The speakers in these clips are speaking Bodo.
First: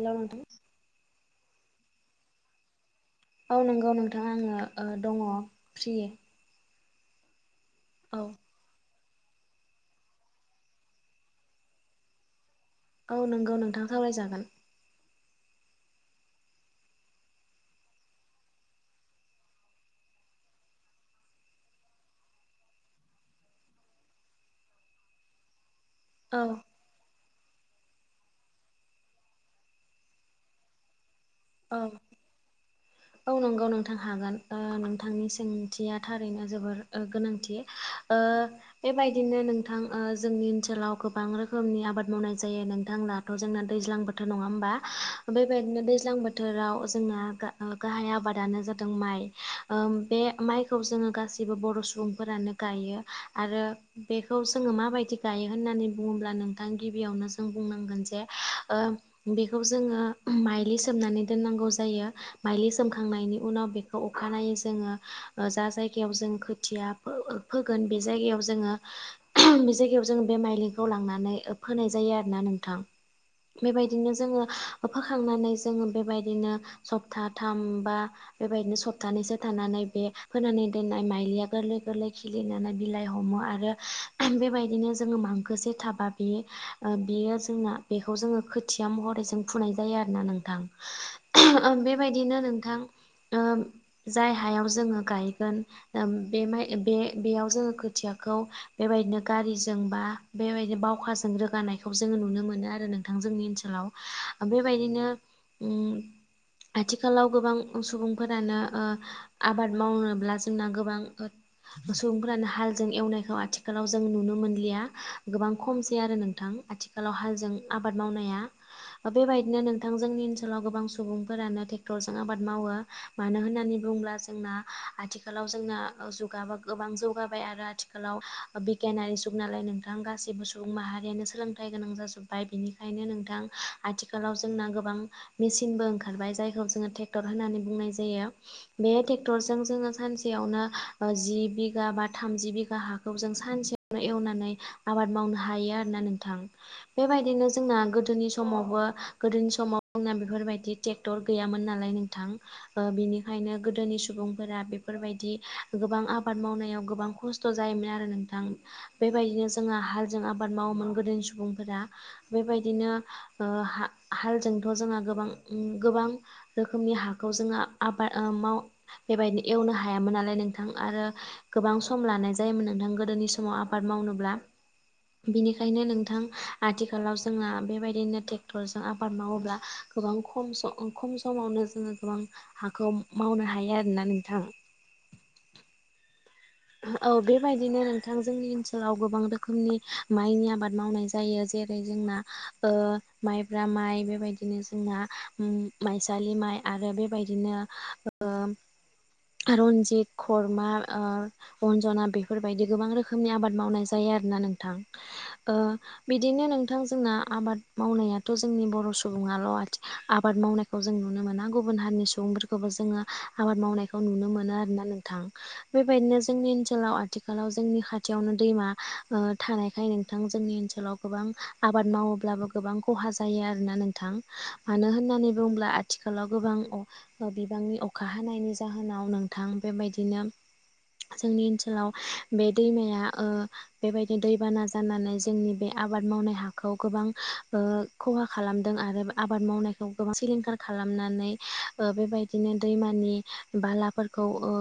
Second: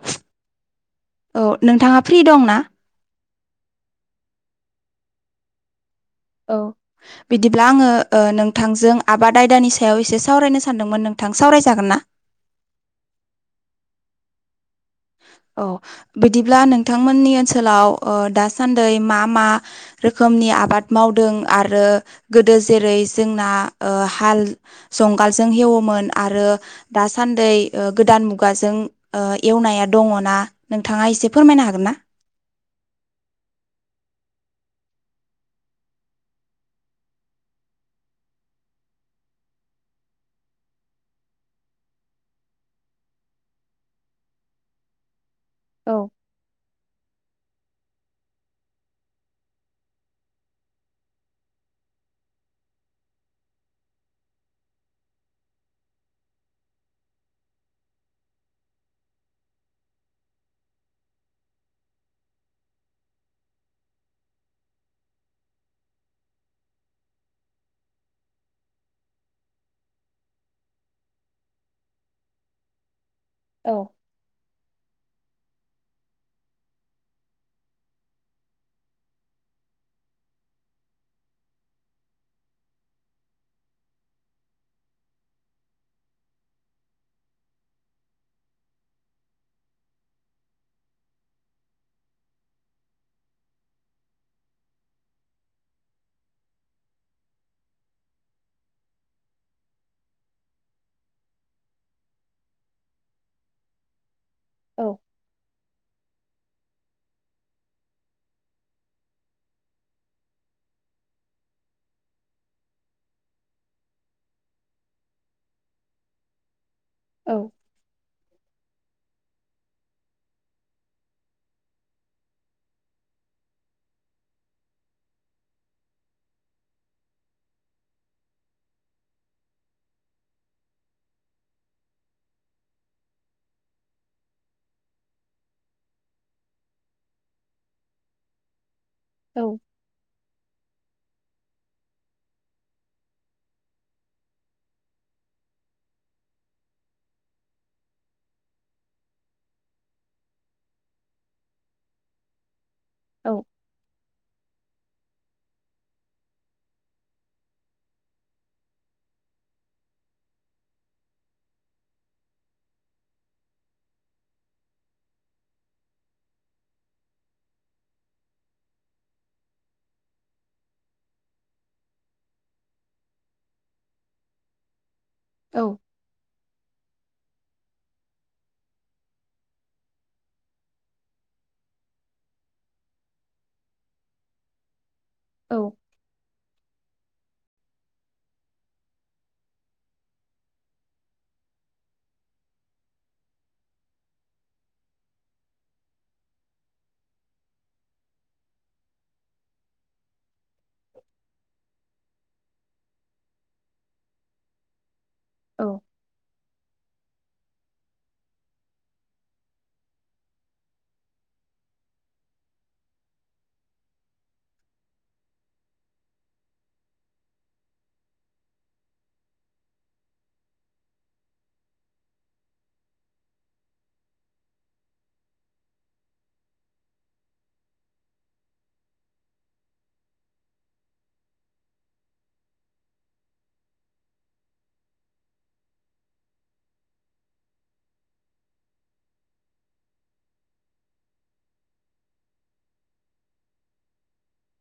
एला उथो औ नोंथाङा फ्रि दं ना? औ नंगौ नोंथाङा आङो दङ फ्रि बिदिब्ला आङो औ नोंथांजों आबाद आयदानि सायाव एसे सावरायनो सानदोंमोन नोंथां सावरायजागोन ना? औ नंगौ नोंथां सावरायजागोन। [inaudible] औ बिदिब्ला नोंथांमोननि ओनसोलाव दासान्दै मा मा रोखोमनि। आबाद मावदों आरो गोदो जेरै जोंना हाल जंगालजों हेव औ आरो दा सानदै गोदान मुगाजों एवनाय। दङ ना नोंथाङा एसे। औ ना? औ नंगौ नोंथां हागोन। नोंथांनि सोंथिया थारैनो जोबोर गोनांथि बेबायदिनो। नोंथां जोंनि ओनसोलाव गोबां रोखोमनि आबाद मावनाय जायो नोंथांनाथ' जोंना दैज्लां बोथोर नङा। हबा बेबायदिनो औ दैजां बोथोराव बोथोराव जोंना गाहाय आबादानो जादों माइ बे माइखौ जोङो गासै। जेबो बर' सुबुंफोरानो गायो आरो बेखौ जोङो माबायदि गायो होननानै बुङोब्लानो। नोंथां गिबियावनो जों बुंनांगोन जे बेखौ जोङो माइलि सोबनानै। ज म सखांनायनि उनाव बेखौ अखानायै जोङो जायायाव ज खोथिया फोगोन बै जायगायाव लांनानै जोङो। जायो आरोना नोंथां औ बेबायदिनो जोङो फोखांनानै बेबाय। बिदिनो सप्ता थाम बा बेबायदिनो सप्तानैसो थानानै बे फोनानै दोननाय माइ गोरलै गोरलै खिलिनानै बिलाइ हमो आरो बेबायदिनो जोङो मांखोसे थाबा बियो जोंना बेखौ जोङो खोथिया महरै जों फुनाय जायो आरोना नोंथां बेबायदिनो नोंथां जाय हायाव जोङो गायगोन बे बेयाव जोङो खोथिया खौ बेबायदिनो गारिजों बा बेबायदिनो बावखाजों रोगानायखौ जोङो नुनो मोनो आरो नोंथां जोंनि ओनसोलाव औ बेबायदिनो [inaudible] आथिखालाव गोबां सुबुंफोरानो आबाद मावनोब्ला जोंना गोबां सुबुंफोरानो हालजों एवनायखौ आथिखालाव जों नुनो मोनलिया गोबां खमसै आरो नोंथां आथिखाल आथिखालाव औ हालजों आबाद मावनाया बेबायदिनो नोंथां जोंनिओनसोलाव गोबां सम सुबुंफोरानो ट्रेक्टरजों आबाद मावो मानो होननानै बुङोब्ला जोंना आथिखालाव जोंना जुगाबा गोबां जौगाबाय आरो आथिखालाव बिगियानारि जुग नालाय नोंथां गाससिबो सुबुं माहारि नो सोलोंथाइ गोनां जाजोब्बाय बिनिखायनो नोंथां आथिखालाव जोंना गोबां सिनबो ओंखारबाय जायखौ जोङो ट्रेक्टर होन्नानै बुंनाय जायो बे औ ट्रेक्टरजों जोङो सानसेयावनो जि बिगा बा थामजि बिघा हाखौ जों सानसेयाव एवनानै आबाद मावनो हायो आरो ना नोंथां बेबायदिनो जोंना गोदोनि समावबो गोदोनि समाव ज बेफोरबायदि ट्रेक्टर गैयोन नालाय नोंथां औ बिनिायनो गोदोनि सुबुं फोर बेफोरबायदि गोबां आबाद मावनायाव गोबां खस्थ' जायोमोन आरो नोंथां बेबायदि नो जोंहा हाल जों आबाद मावोमोन गोदोनि सुबुंफोरा बेबायदिनो हाल जोंथ' जोंहा गोबां गोबां रोखोमनि हाखौ जोङो आबाद माव बेबायदिनो एवनो हायामोन नालाय नों नोंथां आरो गोबां सम लानाय जायोमोन नोंथां गोदोनि समाव आबाद मावनोब्ला [inaudible] औ बिनिखायनो नोंथां आथिखाल आथिखालाव जोंना बेबायदिनो ट्रेक्टरजों आबाद मावोब्ला गोबां खम सम खम समावनो जोङो गोबां हाखौ मावनो हायो आरोना नोंथां औ औ बेबायदिनो नोंथां जोंनि ओनसोलाव गोबां रोखोमनि माइनि आबाद मावनाय जायो जेरै जों माइब्रा माइ बेबायदिनो जोंना माइसालि माइ आरो बेबायदिनो रन्जित खर्मा जोंनो नोंथां जोंना आबाद मावनायाथ' जोंनि बर' सुबुङाल' आथिं आबाद मावनायखौ जों नुनो मोना गुबुन गुबुन हारिनि सुबुंफोरखौबो जोङो आबाद मावनायखौ नुनो मोनो आरोना नोंथां बेबायदिनो जोंनि ओनसोलाव आथिखालाव जोंनि खाथियावनो दैमा थानायखाय नोंथां जोंनि ओनसोलाव गोबां आबाद मावोब्लाबो गोबां खहा जायो आरोना नोंथां मानो होननानै बुङोब्ला आथिखालाव गोबां बिबांनि अखा हानायनि जाहोनाव नोंथां बेबायदिनो [inaudible] जोंनि ओनसोलाव बे दैमाया बेबायदिनो दैबाना जानानै जोंनि बे आबाद आबाद मावनाय हाखौ गोबां खहा खालामदों आरो आबाद मावनायखौ गोबां सिलिंखार खालामनो बेबायदिनो दैमानि बाथ्राफोरखौ ओ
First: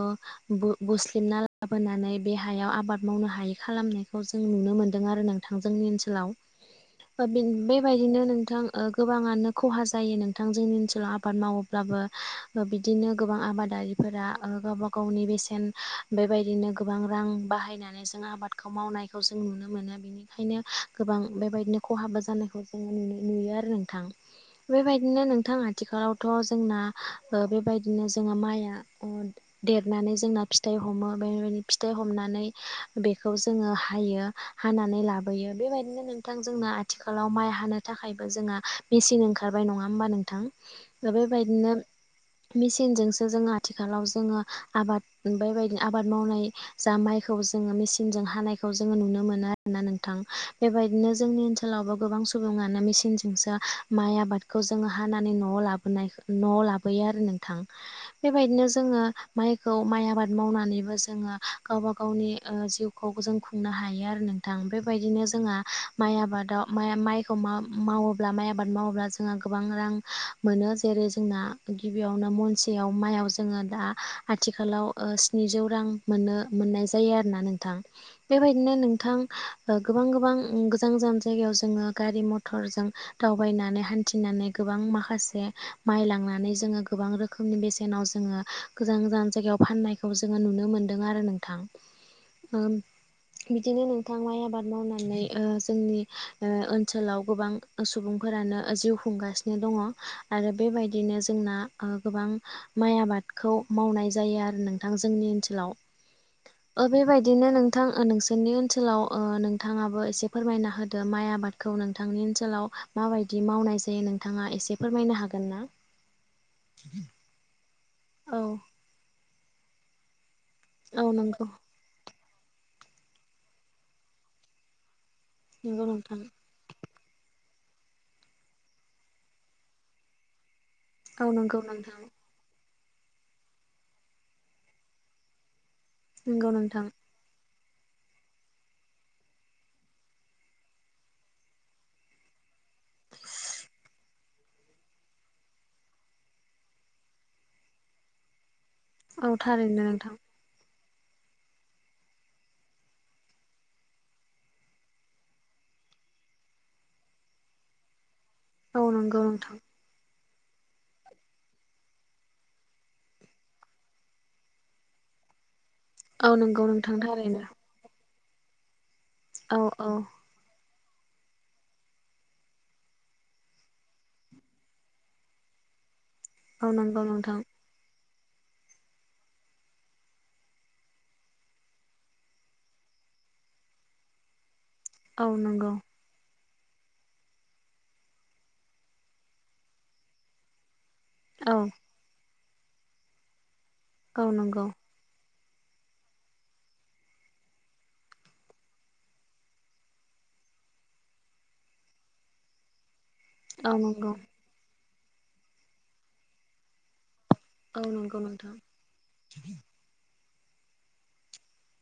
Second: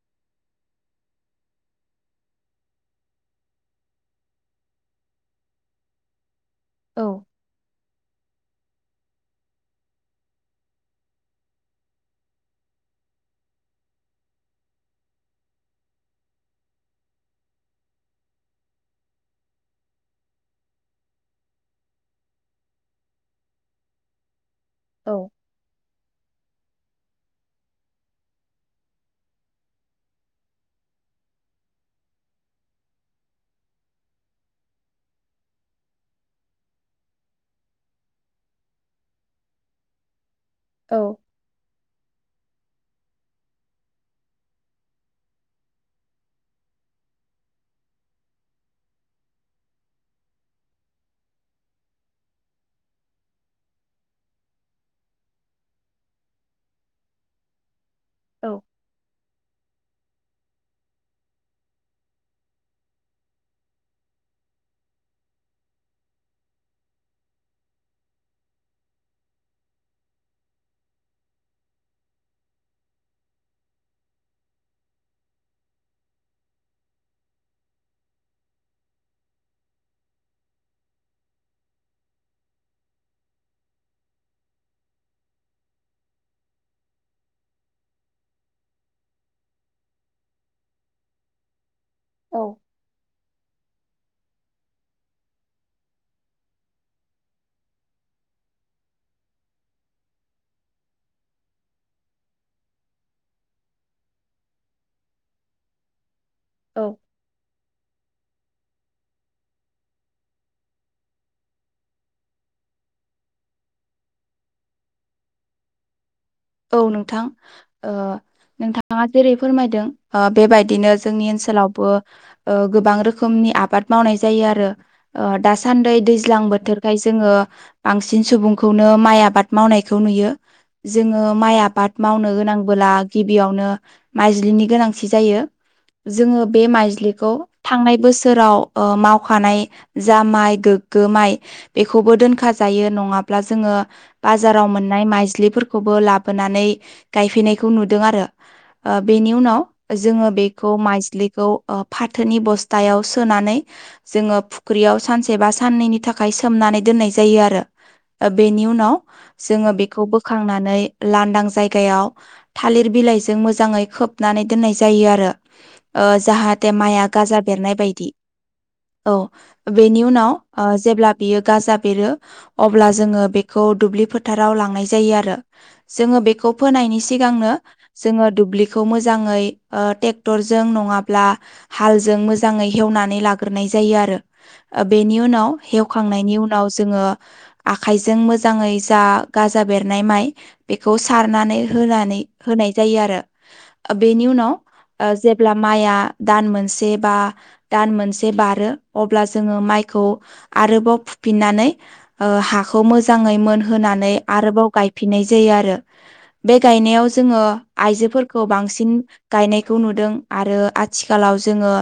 जबना लाबोनानै बे हायाव आबाद मावनो हायि खालामनायखौ जों नुनो मोन्दों आरो नोंथां जोंनि ओनसोलाव औ बेबायदिनो नों नोंथां गोबाङानो खहा जायो नोंथां जोंनि ओनसोलाव आबाद मावोब्लाबो बिदिनो गोबां आबादारिफोरा गावबा गावनि बेसेन बेबायदिनो गोबां रां बाहायनानै जों आबादखौ मावनायखौ जों नुनो मोनो बेनिखायनो गोबां गोबां बेबायदिनो खहाबो जानायखौ जोङो नुयो नुयो आरो नोंथां बेबायदिनो औ नोंथां आथिखालावथ' जोंना बेबायदिनो जों माइआ देरनानै जोंना फिथाइ हमो बेदि फिथाइ हमनानै बेखौ जोङो हायो हानानै लाबोयो बेबायदिनो नोंथां जोंना आथिखालाव माइ हानो थाखायबो जोंहा मेचन ओंखारबाय नङा होमबा नोंथां औ दा बेबायदिनो मेसिनजोंसो जोङो आथिखालाव जोङो आबाद बेबायदिनो आबाद मावनाय जा माइखौ जोङो मेसिनजों हानायखौ जोङो नुनो मोनो आरोना नोंथां बेबायदिनो जोंनि ओनसोलावबो गोबां सुबुङानो मेसिनजोंसो माइ आबादखौ जोङो हानानै नवाव लाबोनाय नवाव लाबोयो आरो नोंथां औ बेबायदिनो माइखौ माया आबाद मावनानैबो जोङो गावबा गावनि जिउखौ जों खुंनो हायो आरो नोंथां बेबायदिनो नो जोंना माइ आबादाव माइखौ मावोब्ला माइ आबाद मावोब्ला जोंहा गोबां रां मोनो जेरै जोंना गिबियावनो महनसेयाव माइयाव जोङो दा आथिखालाव ओ स्निजौ रां मोनो मोननाय जायो आरोना नोंथां बेबायदिनो नोंथां ओ गो गोबां गोबां गोजान गोजान जायगायाव जोङो गारि मथर जों दावबायनानै हान्थिनानै गोबां माखासे माइ लांनानै जोङो गोबां रोखोमनि बेसेनाव जोङो गोजान गोजान जायगा फाननायखौ जोङो नुनो मोनदों आरो नोंथां औ ओ बिदिनो नोंथां माइ आबाद मावनानै ओ जोंनि ओनसोलाव गोबां सुबुंफोरानो ओ जिउ खुंगासिनो दङ'आरो बेबायदिनो जोंना ओ गोबां माइ आबादखौ माव मावनाय जायो आरो नोंथां जोंनि ओनसोलाव औ ओ बेबायदिनो नोंथां ओ नों नोंनि ओनसोलाव नोंथाङाबो एसे फोरमायना होदो माइ आबादखौ नोंथांनि ओनसोलाव माबायदि बिदि मावनाय जायो नोंथाङा एसे फोरमायनो हागोन ना? औ नोंथां ओ औ नोंथाङा जेरै फोरमायदों बेबायदिनो औ जोंनि नंगौ ओनसोलावबो ओ गोबां रोखोमनि आबाद मावनाय जायो आरो ओ नंगौ दासान्दै नोंथां दैज्लां बोथोरखाय जोङो बांसिन सुबुंखौनो माइ आबाद मावनायखौ नुयो, जोङो औ माइ नंगौ आबाद नोंथां मावनो गोनां बोला गिबियावनो माइज्लिनि गोनांथि जायो जोङो नंगौ बे नोंथां माइज्लिखौ थांनाय बोसोराव ओ मावखानाय जा माइ गोग्गो माइ बेखौबो दोनखा जा नङाब्ला जोङो बाजाराव मोननाय माइज्लिफोरखोबो लाब नानै गायफैनायखौ नुदों आरो ओ औ बेनि उनाव थारैनो नोंथां जोङो बे खौ माइज्लिखौ ओ फाथोनि बस्तायाव सोनानै जोङो फुख्रियाव सानसे बा साननैनि थाखाय सोमनानै दोननाय जायो आरो बेनि औ उनाव नंगौ नोंथां जोङो बेखौ बोखांनानै लानदां जायगायाव थालिर बिलाइजों मोजाङै खोबनानै दोननाय जायो आरो ओ औ नंगौ जाहाथे नोंथां माइआ गाजा थारैनो बेरनाय बायदि औ बेनि उनाव ओ जेब्ला बियो गाजा बेरो अब्ला जोङो बेखौ दुब्लि फोथाराव लांनाय जायो आरो जोङो बेखौ औ फोनायनि नंगौ नोंथां सिगांनो जोङो दुब्लिखौ मोजाङै ओ टेक्टरजों नङाब्ला हालजों मोजाङै हेव नानै लाग्रोनाय जायो आरो बेनि औ उनाव नंगौ हेवखांनायनि उना उनाव जोङो आखाइजों मोजाङै जा गाजा बेरनाय माइ बेखौ औ सारनानै होनानै होनाय जायो आरो बेनि औ उनाव नंगौ ओ जे ब्ला माइआ दान मोनसे बा दान मोनसे बारो अब्ला जोङो माइखौ आरोबाव फुफिननानै ओ हाखौ मोजा ङै औ मोनहोनानै नंगौ आरोबाव गायफिननाय जायो आरो बे गायनायाव जोङो औ नंगौ आइजोफोरखौ नोंथां बांसिन गायनायखौ नुदों। आरो आथिखालाव जोङो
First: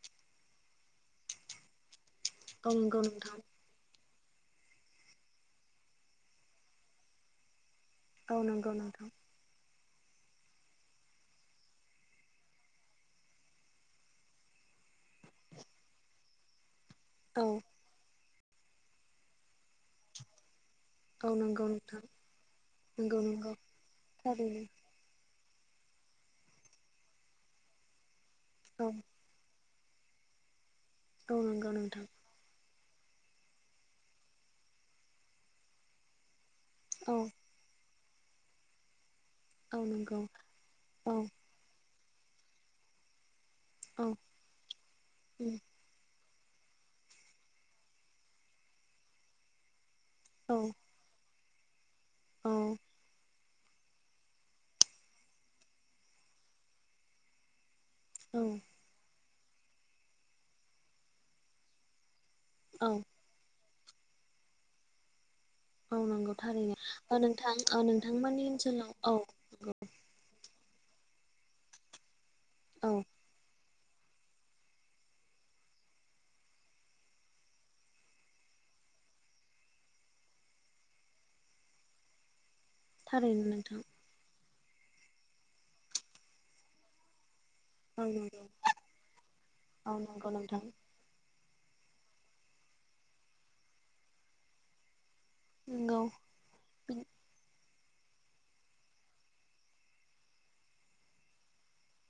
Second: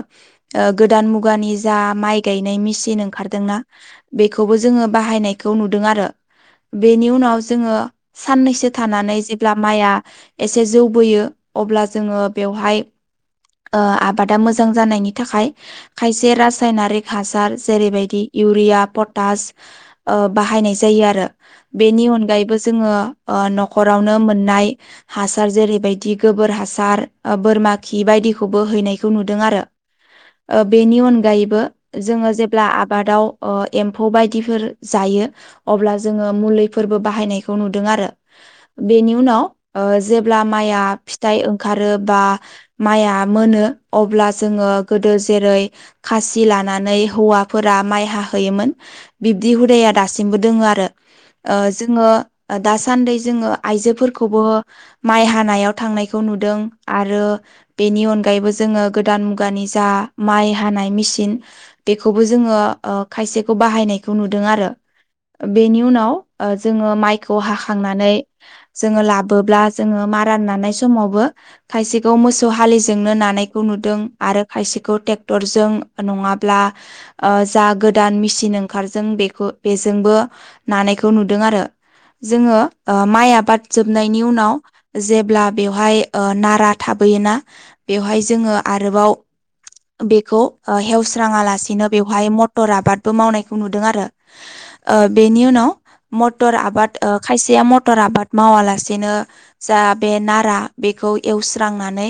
ओ गोदान मुगानि जा माइ गायनाय औ मेसिन नंगौ नोंथां ओंखारदोंना बेखौबो जोङो बाहायनायखौ नुदों आरो बेनि उनाव जोङो औ साननैसो नंगौ नोंथां थानानै जेब्ला माइआ एसे जौ बोयो अब्ला जोङो बेवहाय ओ आबादा मोजां जानायनि थाखाय खायसे रासायनारिक औ हासार जेरैबायदि इउरिया, पटास ओ बाहायनाय जो यो आरो औ नंगौ नोंथां बेनि अनगायैबो जोङो नंगौ ओ नंगौ नख'रावनो थारैनो मोननाय हा जेरैबायदि गोबोर हासार ओ बोरमा खि बायदिखौबो औ हैनायखौ नुदों आरो ओ बेनि औ अनगायैबो नंगौ नोंथां जोङो जेब्ला आ बादाव ओ एमफौ बायदिफोर जायो अब्ला जोङो मुलिफोरबो औ बाहायनायखौ। नुदों आरो बेनि उनाव औ ओ नंगौ जेब्ला माइया औ फिथाइ ओंखारो। बा माइया मोनो औ अब्ला जोङो गोदो जेरै खास लानानै हौवाफोरा माइ हाहोयोमोन बिदि हुदाया दासि सिमबो औ दोङो आरो ओ जोङो। औ दासान्दै जोङो आइजोफोरखौबो माइ हानायाव थांनायखौ नुदों आरो। बेनि अनगायैबो जोङो गोदान मुगानि जा माइ हानाय मेसिन बेखौ। खौ जोङो औ ओ खायसेखौ बाहायनायखौ नुदों आरो। ओ बेनि उनाव नंगौ ओ थारैनो जोङो माइ। खौ नोंथां हाखांनानै नोंथांमोननि ओनसोलाव जोङो औ लाबोब्ला जोङो मारा नानाय समावबो खायसेखौ मोसौ औ हालिजोंनो नानाय। खौ नुदों आरो खायसेखौ टेक्टरजों नङाब्ला ओ जा गोदान मेसिन। ओंखारजों बेखौ बेजोंबो नानायखौ नुदों आरो। जोङो ओ माइ थारैनो आबाद नोंथां जोबनायनि उनाव जेब्ला बेवहाय ओ नारा थाबोयोना। औ बेवहाय नंगौ जोङो आरोबाव औ नंगौ बेखौ नोंथां ओ हेवस्राङाला। सि बेयावहाय मटर आबादबो मावनायखौ नुदों आरो ओ बेनि उनाव। नंगौ मटर आबाद ओ खायसेया मट मटर आबाद मावालासेनो जा बे नारा बेखौ एवस्रांनानै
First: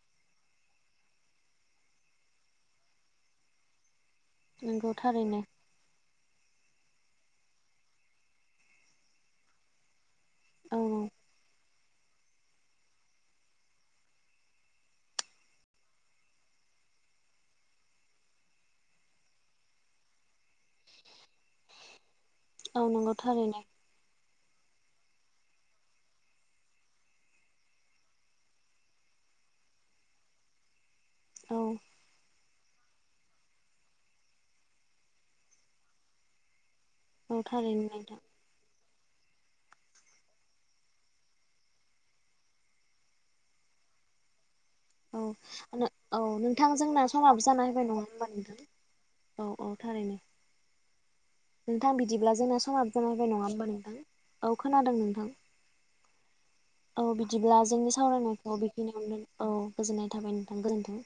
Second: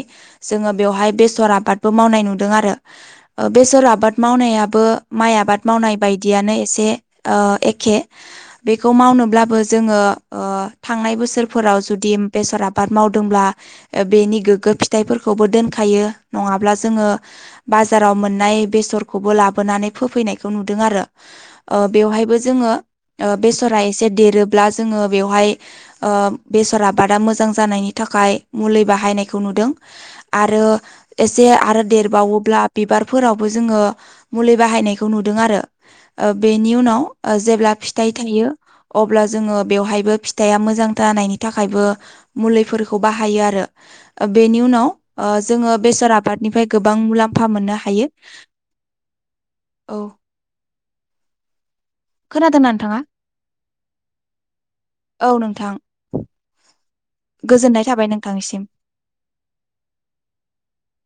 जोङो। बेवहाय बेसर आबादबो मावनाय नुदों आरो ओ बेसर आबाद मावनायाबो नंगौ माइ थारैनो आबाद मावनाय बायदि। दियानो एसे ओ एखे बेखौ मावनोब्लाबो जोङो। ओ औ थांनाय बोसोरफोराव जुदि बेसर आबाद मावदोंब्ला बेनि गोगो फिथाइफोरखौबो दोनखायो नङाब्ला जोङो। ङो बाजाराव मोननाय बेसरखौबो लाबोनानै फोफैनायखौ नुदों आरो। ओ बेवहायबो जों। जोङो औ नंगौ ओ थारैनो बेसरा इसे। देरोब्ला जोङो बेवहाय ओ बेसर आबादा मोजां जानायनि थाखाय मुलि बाहाय नायखौ नुदों। आरो एसे औ आरो देरबावोब्ला बिबारफोरावबो जोङो मुलि बाहायनायखौ नुदों आरो ओ बेनि उनाव। ओ औ जेब्ला थारैनो फिथाइ नोंथां थायो। अब्ला जोङो बेवहायबो फिथाइआ मोजां जानायनि थाखायबो मुलिफोरखौ बाहायो आरो। ओ बेनि नि उनाव औ ओ जोङो बेसर औ आबादनिफ्राय नोंथां गोबां जोंना समाबो मुलाम्फा जाना मोननो होबाय नङा हायो। होमबा नोंथां औ औ थारैनो। नोंथां बिदिब्ला जोंना खोनादोंना नोंथाङा समाबो जाबाय नङा होमबा नोंथां औ खोनादों नोंथां। औ। औ बिदिब्ला गोजोननाय जोंनि थाबाय सावरायनायखौ नोंथांनिसिम। बेखिनियावनो औ गोजोननाय थाबाय नोंथां गोजोनथों।